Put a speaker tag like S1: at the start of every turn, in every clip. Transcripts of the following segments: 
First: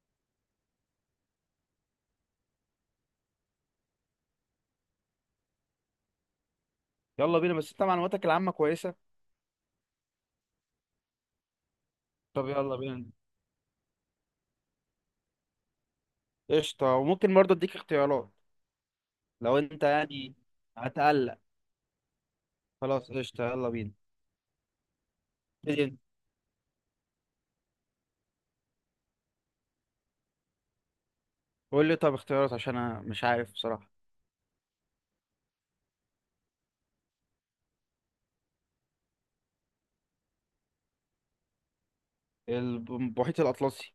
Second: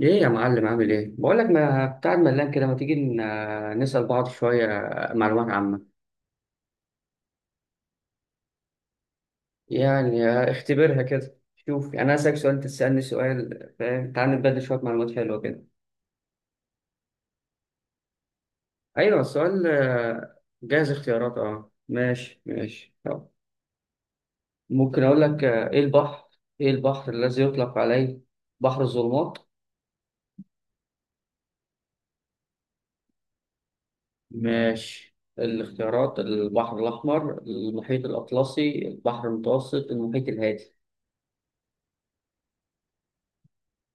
S1: ايه يا معلم، عامل ايه؟ بقول لك ما بتاع ملان كده، ما تيجي نسأل بعض شوية معلومات عامة.
S2: يلا بينا، بس انت معلوماتك العامة كويسة.
S1: يعني اختبرها كده، شوف. يعني انا اسألك
S2: طب
S1: سؤال انت
S2: يلا
S1: تسألني
S2: بينا.
S1: سؤال، فاهم؟ تعال نتبادل شوية معلومات حلوة كده.
S2: قشطة. وممكن برضه اديك اختيارات.
S1: ايوه
S2: لو
S1: السؤال،
S2: انت يعني
S1: جاهز
S2: هتقلق،
S1: اختيارات؟ اه ماشي ماشي
S2: خلاص
S1: طب.
S2: قشطة يلا بينا.
S1: ممكن اقول لك، ايه
S2: ابتدي انت.
S1: البحر، ايه البحر الذي يطلق عليه بحر الظلمات؟
S2: قول لي طب اختيارات عشان انا مش عارف بصراحة.
S1: ماشي. الاختيارات: البحر الأحمر، المحيط الأطلسي، البحر المتوسط، المحيط الهادي.
S2: المحيط الأطلسي.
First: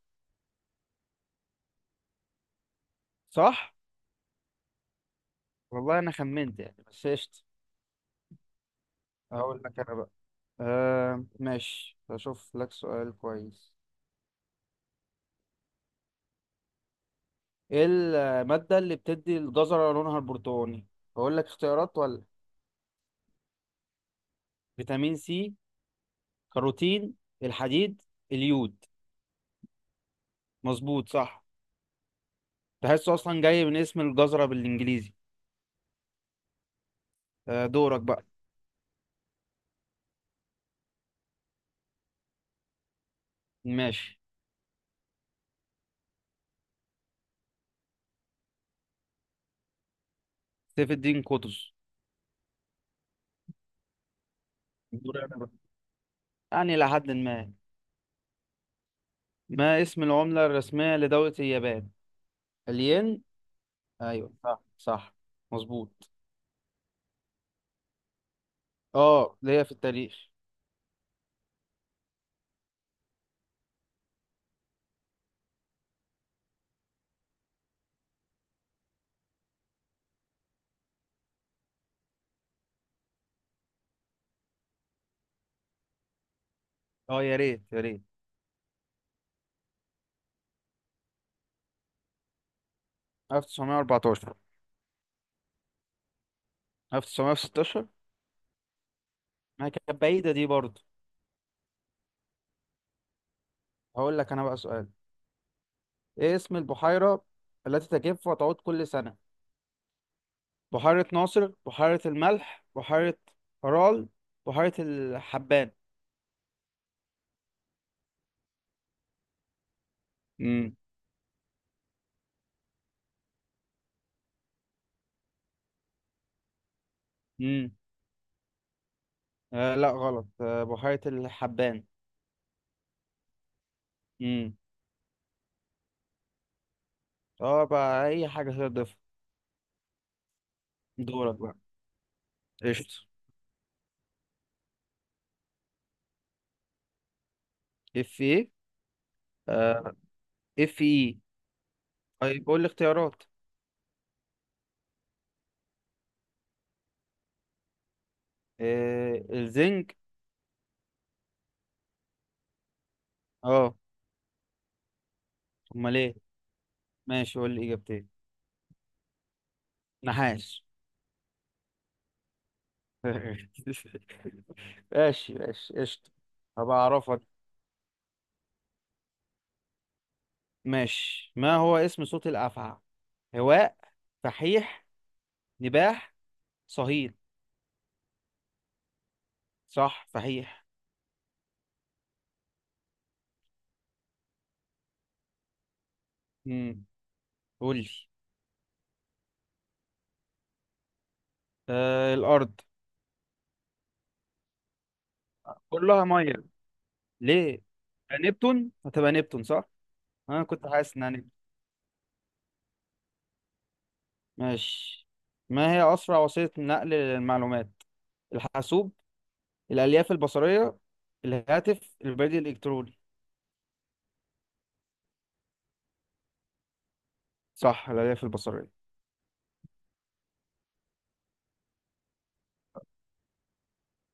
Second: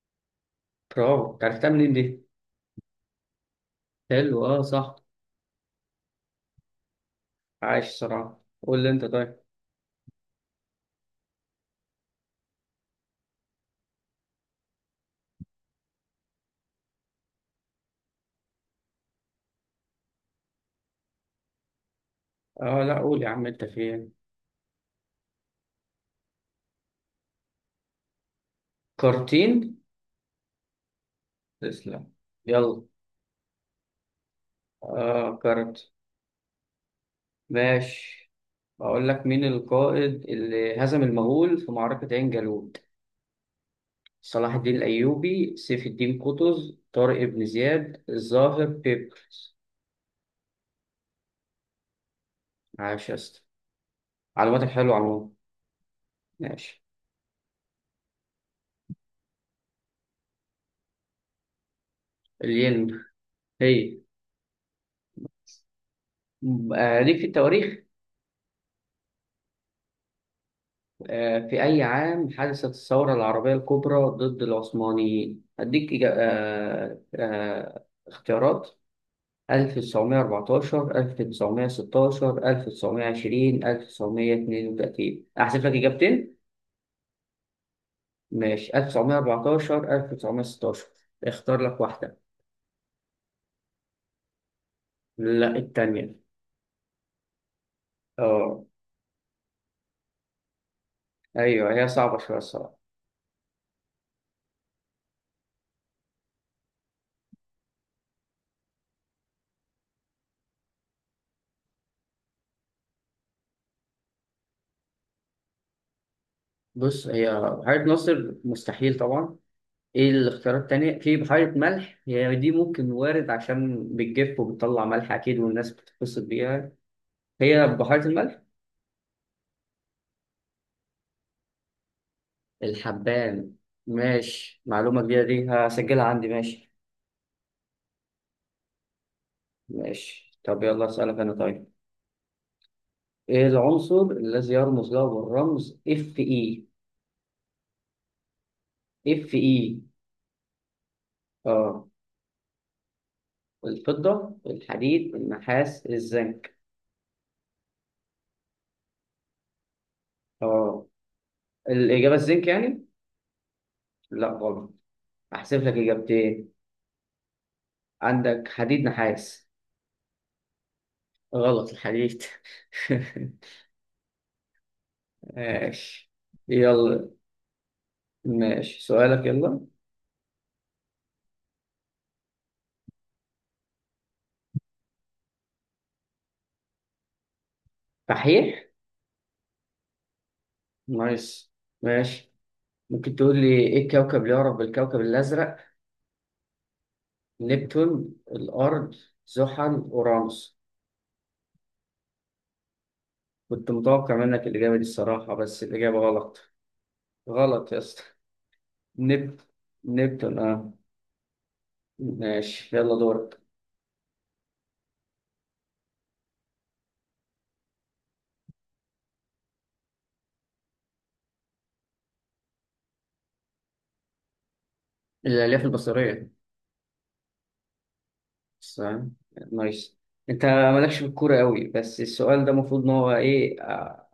S1: برافو، عرفتها منين دي؟
S2: صح؟
S1: حلو، اه صح.
S2: والله انا خمنت يعني، بس قشطة.
S1: عايش صراحة، قول لي انت طيب.
S2: هقول لك انا بقى. ماشي، هشوف لك سؤال كويس. ايه المادة اللي بتدي الجزرة لونها البرتقاني؟ هقول لك اختيارات ولا؟
S1: اه لا، قول يا عم انت فين.
S2: فيتامين سي، كاروتين، الحديد، اليود.
S1: كارتين.
S2: مظبوط صح.
S1: تسلم. يلا.
S2: تحسه اصلا جاي من اسم الجزرة بالانجليزي.
S1: اه كارت.
S2: دورك بقى.
S1: ماشي. بقول لك، مين القائد اللي هزم المغول في معركة عين جالوت؟
S2: ماشي.
S1: صلاح الدين الأيوبي، سيف الدين قطز، طارق بن زياد، الظاهر بيبرس.
S2: سيف الدين قطز.
S1: عاش يا اسطى، معلوماتك حلوة
S2: دوري
S1: عموما.
S2: أنا بقى. يعني
S1: ماشي.
S2: لحد ما ما اسم العملة الرسمية لدولة اليابان؟
S1: الين.
S2: الين.
S1: هي.
S2: ايوه صح صح، مظبوط.
S1: آه ليك في التواريخ.
S2: اه ليا في التاريخ.
S1: في أي عام حدثت الثورة العربية الكبرى ضد العثمانيين؟ أديك اختيارات: 1914، 1916، 1920، 1932. أحذف لك إجابتين؟
S2: اه يا ريت يا ريت.
S1: ماشي، 1914، 1916. اختار لك واحدة.
S2: 1914
S1: لا التانية.
S2: 1916.
S1: اه.
S2: ما كانت بعيدة دي برضه.
S1: أيوه هي صعبة شوية الصراحة.
S2: هقول لك انا بقى سؤال. ايه اسم البحيرة التي تجف وتعود كل سنة؟ بحيرة ناصر، بحيرة الملح، بحيرة فرال، بحيرة الحبان.
S1: بص، هي حاجة ناصر مستحيل طبعا. ايه الاختيارات
S2: امم.
S1: التانية، في بحيرة ملح، هي دي ممكن وارد عشان بتجف وبتطلع ملح اكيد والناس بتتبسط بيها. هي
S2: امم.
S1: بحيرة الملح.
S2: لا غلط، بحيرة الحبان.
S1: الحبان؟
S2: امم.
S1: ماشي، معلومة جديدة دي هسجلها عندي. ماشي
S2: اه بقى اي حاجة تقدر تضيفها.
S1: ماشي. طب يلا اسألك انا
S2: دورك بقى.
S1: طيب.
S2: قشطة.
S1: ايه العنصر الذي يرمز له بالرمز اف اي؟
S2: اف ايه.
S1: اف اي.
S2: آه. اف ايه.
S1: اه،
S2: طيب قول لي اختيارات.
S1: الفضة، الحديد، النحاس، الزنك.
S2: الزنج.
S1: اه، الإجابة الزنك يعني؟
S2: اه.
S1: لا غلط. هحسب لك
S2: امال ايه؟
S1: إجابتين.
S2: ماشي قول لي اجابتين.
S1: عندك حديد، نحاس.
S2: نحاس.
S1: غلط، الحديد.
S2: ماشي ماشي قشطة.
S1: ماشي.
S2: هبقى
S1: يلا.
S2: اعرفك.
S1: ماشي، سؤالك يلا.
S2: ماشي. ما هو اسم صوت الافعى؟ هواء، فحيح، نباح، صهيل.
S1: صحيح.
S2: صح فحيح.
S1: نايس. ماشي. ممكن تقول لي، ايه الكوكب اللي يعرف بالكوكب الأزرق؟
S2: امم. قول لي.
S1: نبتون، الأرض، زحل، أورانوس.
S2: الارض.
S1: كنت متوقع منك الإجابة دي الصراحة، بس الإجابة
S2: كلها ميه،
S1: غلط.
S2: ليه؟
S1: غلط يا اسطى.
S2: نبتون، هتبقى
S1: نب
S2: نبتون صح.
S1: نبتون
S2: انا
S1: اه.
S2: كنت حاسس انها نبتون.
S1: ماشي يلا دورك.
S2: ماشي. ما هي اسرع وسيله نقل للمعلومات؟ الحاسوب، الالياف البصريه، الهاتف، البريد الالكتروني.
S1: الألياف البصرية.
S2: صح الالياف
S1: بس،
S2: البصريه.
S1: آه. نايس. انت مالكش في الكورة قوي، بس السؤال ده المفروض ان هو ايه،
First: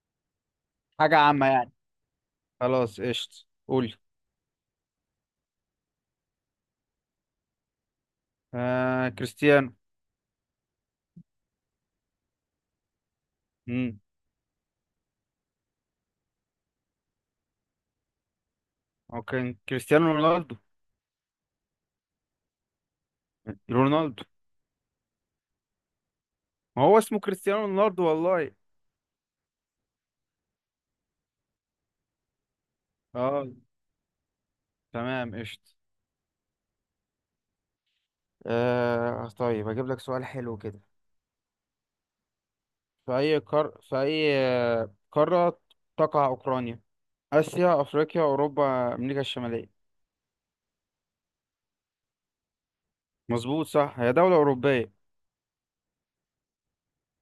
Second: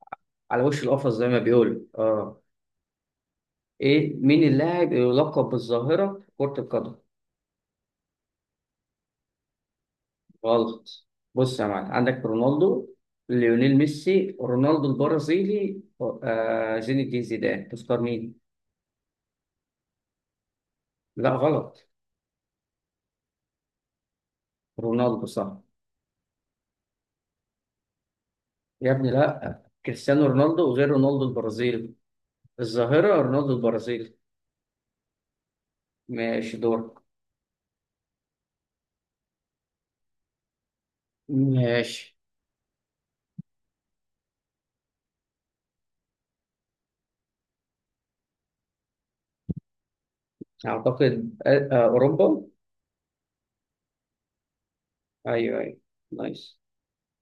S1: على وش القفص
S2: حاجه
S1: زي ما
S2: عامه يعني.
S1: بيقولوا اه.
S2: خلاص قشط قول.
S1: ايه مين اللاعب اللي يلقب بالظاهرة في كرة القدم؟
S2: كريستيانو.
S1: غلط. بص يا معلم، عندك رونالدو، ليونيل
S2: امم.
S1: ميسي، رونالدو البرازيلي، زين الدين زيدان. تختار مين؟
S2: اوكي كريستيانو رونالدو.
S1: لا غلط.
S2: رونالدو.
S1: رونالدو صح.
S2: ما هو اسمه كريستيانو رونالدو والله.
S1: يا ابني لا، كريستيانو رونالدو غير رونالدو البرازيلي. الظاهرة
S2: اه
S1: رونالدو البرازيلي.
S2: تمام قشط.
S1: ماشي دورك.
S2: طيب اجيب لك سؤال حلو كده.
S1: ماشي.
S2: في أي قارة تقع أوكرانيا؟ آسيا، أفريقيا، أوروبا، أمريكا الشمالية.
S1: أعتقد أوروبا.
S2: مظبوط صح، هي دولة أوروبية.
S1: أيوه أيوه. نايس.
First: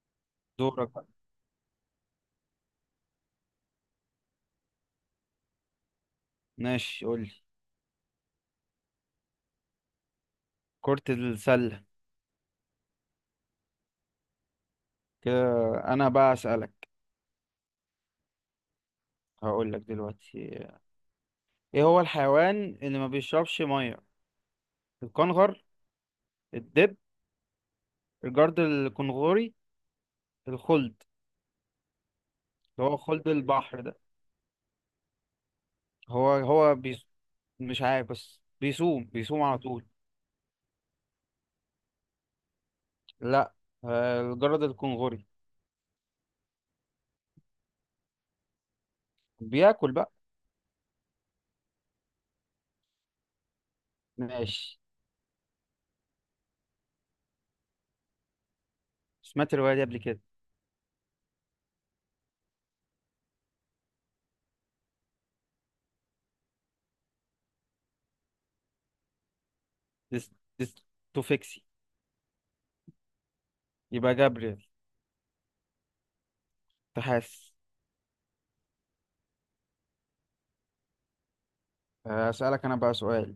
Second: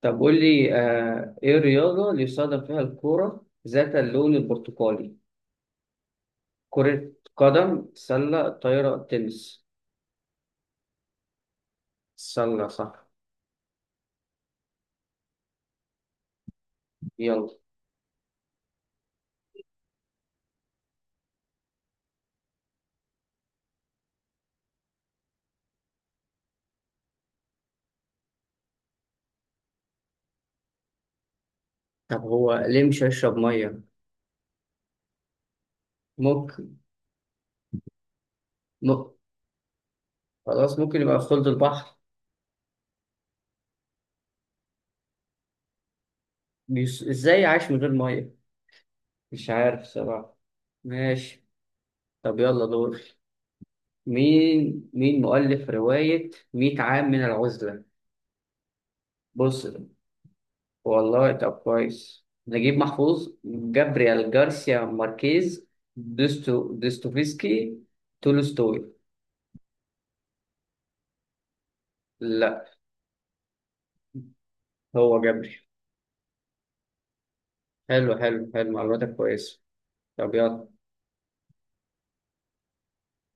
S1: طب قول لي،
S2: دورك بقى.
S1: ايه الرياضة اللي يستخدم فيها الكورة ذات اللون البرتقالي؟
S2: ماشي
S1: كرة
S2: قولي.
S1: قدم، سلة، طايرة، تنس.
S2: كرة السلة.
S1: سلة صح.
S2: كده أنا بقى أسألك.
S1: يلا.
S2: هقولك دلوقتي. إيه هو الحيوان اللي ما بيشربش مية؟ الكنغر، الدب، الجرد الكنغوري، الخلد.
S1: طب هو ليه
S2: اللي هو
S1: مش
S2: خلد
S1: هيشرب مية؟
S2: البحر ده. هو هو
S1: ممكن.
S2: بيس... مش عارف بس
S1: م...
S2: بيصوم بيصوم على طول.
S1: خلاص ممكن يبقى في خلد البحر.
S2: لا، الجرد الكنغوري.
S1: ازاي عايش من غير مية؟ مش عارف
S2: بياكل بقى.
S1: صراحة. ماشي. طب يلا دور.
S2: ماشي.
S1: مين مؤلف رواية 100 عام من العزلة؟
S2: سمعت
S1: بص،
S2: الرواية دي قبل كده.
S1: والله طب كويس: نجيب محفوظ، جابريال جارسيا ماركيز، دوستوفسكي، تولستوي.
S2: ديس... ديستوفيكسي.
S1: لا.
S2: يبقى جابريل.
S1: هو جابريل.
S2: تحاس.
S1: حلو حلو حلو، معلوماتك كويسة. طب يلا.
S2: أسألك أنا بقى سؤال.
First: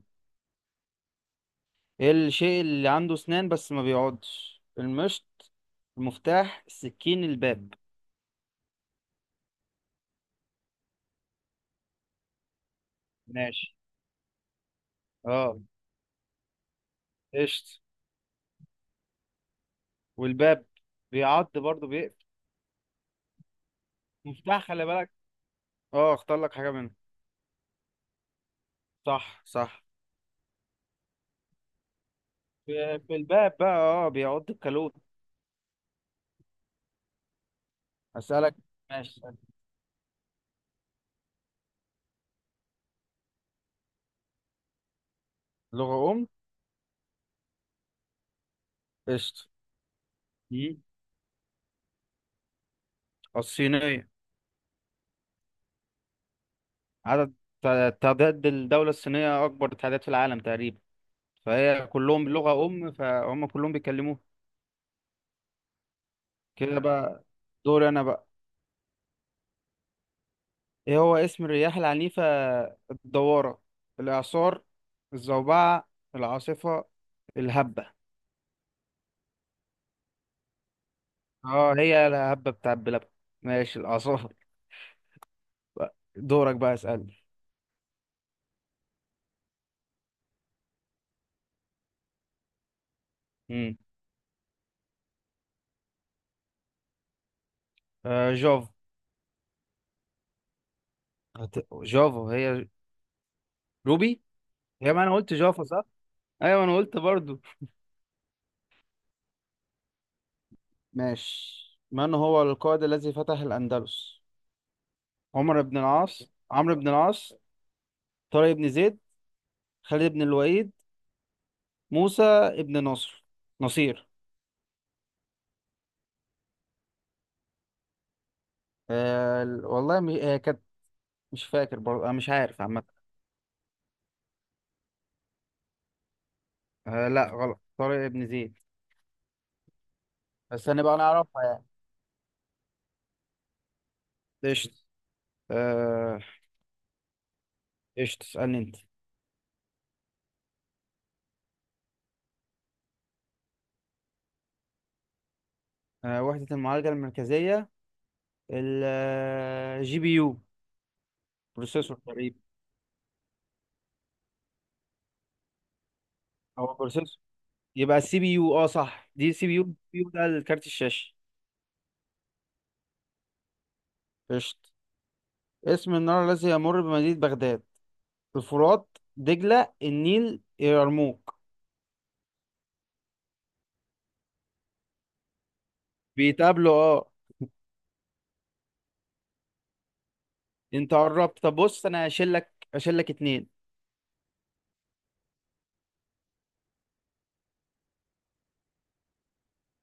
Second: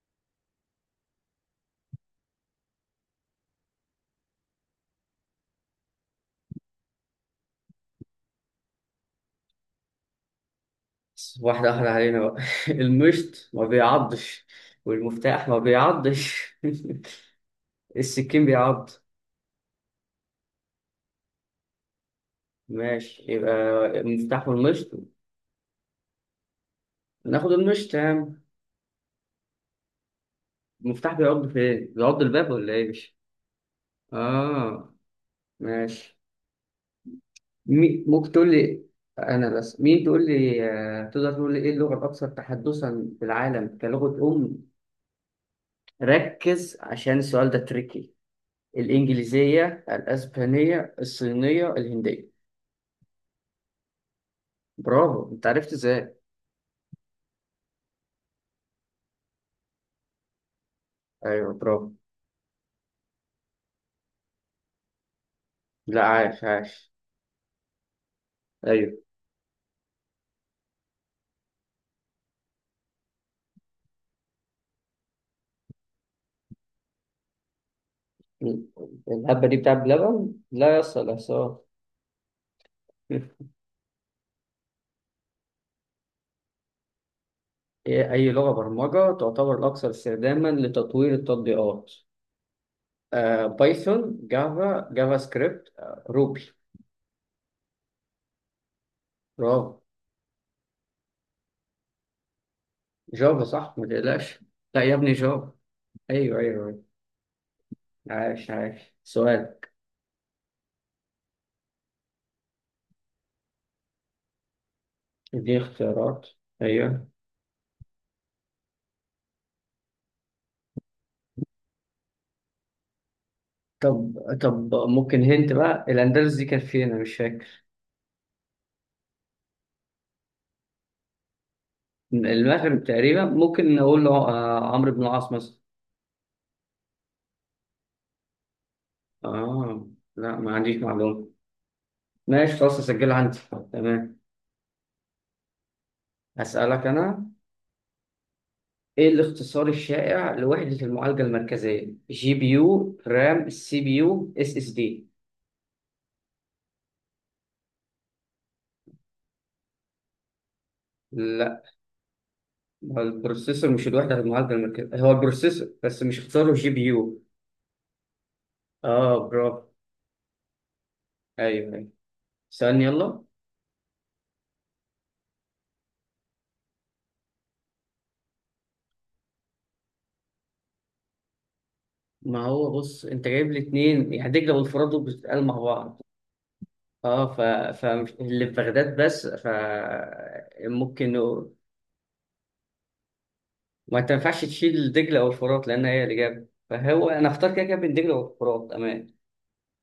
S2: إيه الشيء اللي عنده أسنان بس ما بيقعدش؟ المشط، المفتاح، السكين، الباب.
S1: بس واحدة واحدة علينا بقى. المشط ما
S2: ماشي.
S1: بيعضش، والمفتاح
S2: اه
S1: ما بيعضش.
S2: قشط.
S1: السكين بيعض.
S2: والباب بيعض برضه، بيقفل.
S1: ماشي، يبقى المفتاح
S2: مفتاح خلي
S1: والمشط.
S2: بالك. اه اختار لك حاجة منهم.
S1: ناخد المشط يا عم.
S2: صح صح.
S1: المفتاح بيعض فين؟ بيعض الباب ولا ايه،
S2: في
S1: مش؟
S2: الباب بقى، اه بيعض الكالوت.
S1: اه. ماشي. ممكن تقول
S2: أسألك.
S1: لي.
S2: ماشي.
S1: انا بس مين تقول لي، تقدر تقول لي ايه اللغه الاكثر تحدثا في العالم كلغه ام؟
S2: لغة أم.
S1: ركز عشان السؤال ده تريكي.
S2: قشط.
S1: الانجليزيه،
S2: مم.
S1: الاسبانيه، الصينيه، الهنديه.
S2: الصينية.
S1: برافو، انت عرفت ازاي؟
S2: عدد، تعداد الدولة الصينية أكبر تعداد في العالم تقريبا.
S1: ايوه
S2: فهي
S1: برافو.
S2: كلهم لغة أم، فهم كلهم بيتكلموها.
S1: لا عاش
S2: كده
S1: عاش.
S2: بقى. دوري أنا بقى.
S1: ايوه.
S2: إيه هو اسم الرياح العنيفة؟ الدوارة، الإعصار، الزوبعة، العاصفة، الهبة.
S1: الهبه دي بتاع بلبن، لا يصل احصاء.
S2: اه هي الهبة بتاع بلبن. ماشي الإعصار بقى. دورك بقى اسألني.
S1: إيه اي لغه برمجه تعتبر الاكثر استخداما لتطوير التطبيقات؟
S2: امم.
S1: بايثون، جافا، جافا سكريبت، روبي.
S2: جافا.
S1: برافو.
S2: جافا هي.
S1: جافا صح ما
S2: روبي.
S1: تقلقش. لا
S2: هي
S1: يا
S2: ما
S1: ابني،
S2: أنا قلت
S1: جافا.
S2: جافا صح؟
S1: ايوه
S2: أيوة
S1: ايوه
S2: أنا
S1: أيوة.
S2: قلت برضو.
S1: عاش عاش سؤال.
S2: ماشي. من هو القائد الذي فتح الأندلس؟
S1: دي
S2: عمر بن العاص،
S1: اختيارات.
S2: عمرو بن
S1: ايوه.
S2: العاص، طارق بن زيد، خالد بن الوليد، موسى بن نصر، نصير.
S1: طب. طب ممكن هنت بقى، الاندلس دي كانت فين انا مش فاكر.
S2: والله هي كانت مش فاكر برضه، أنا مش عارف عامة.
S1: المغرب تقريبا، ممكن نقول له عمرو بن العاص مثلا.
S2: لا غلط، طارق بن زيد.
S1: اه لا، ما
S2: بس
S1: عنديش
S2: هنبقى
S1: معلومه.
S2: نعرفها يعني.
S1: ماشي خلاص، اسجلها عندي. تمام.
S2: قشطة. آه،
S1: هسألك انا.
S2: قشطة اسألني أنت.
S1: ايه الاختصار الشائع لوحدة المعالجة المركزية: جي بي يو، رام، سي بي يو، اس اس دي؟
S2: وحدة المعالجة المركزية. الجي بي يو.
S1: لا.
S2: بروسيسور تقريبا.
S1: هو البروسيسور، مش الوحدة في المعالجة المركزية، هو البروسيسور بس، مش اختاره جي
S2: هو
S1: بي
S2: بروسيسور.
S1: يو.
S2: يبقى السي بي يو، اه صح
S1: اه
S2: دي سي بي يو،
S1: برافو.
S2: السي بي يو ده الكارت الشاشة.
S1: ايوه ايوه. سألني يلا.
S2: قشط. اسم النهر الذي يمر بمدينة بغداد؟ الفرات، دجلة، النيل، يرموك.
S1: ما هو بص، انت جايب لي اتنين يعني: دجلة والفرات، دول بتتقال مع بعض.
S2: بيتقابلوا اه.
S1: اه فاللي في بغداد بس،
S2: انت
S1: ممكن
S2: قربت.
S1: نقول.
S2: طب بص انا هشيل لك اتنين.
S1: ما انت ما ينفعش تشيل دجلة او الفرات لان هي الاجابة، فهو انا اختار كده كده بين دجلة والفرات امان.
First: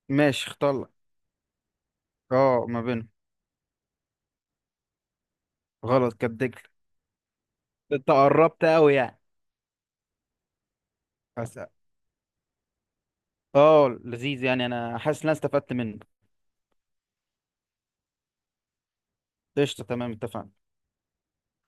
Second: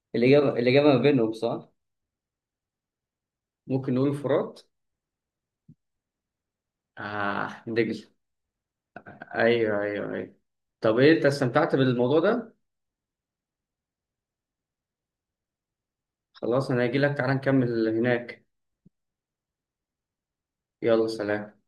S2: ماشي
S1: الاجابة،
S2: اختار
S1: الاجابة
S2: لك.
S1: ما بينهم صح.
S2: اه ما بينهم.
S1: ممكن نقول الفرات.
S2: غلط، كانت دجلة.
S1: اه دجلة.
S2: انت قربت قوي يعني.
S1: ايوه ايوه ايوه. طب ايه، انت
S2: أس-
S1: استمتعت بالموضوع ده؟
S2: اه لذيذ يعني، انا حاسس ان انا استفدت منه.
S1: خلاص انا هجيلك، تعالى نكمل هناك.
S2: قشطة تمام اتفقنا.
S1: يلا سلام.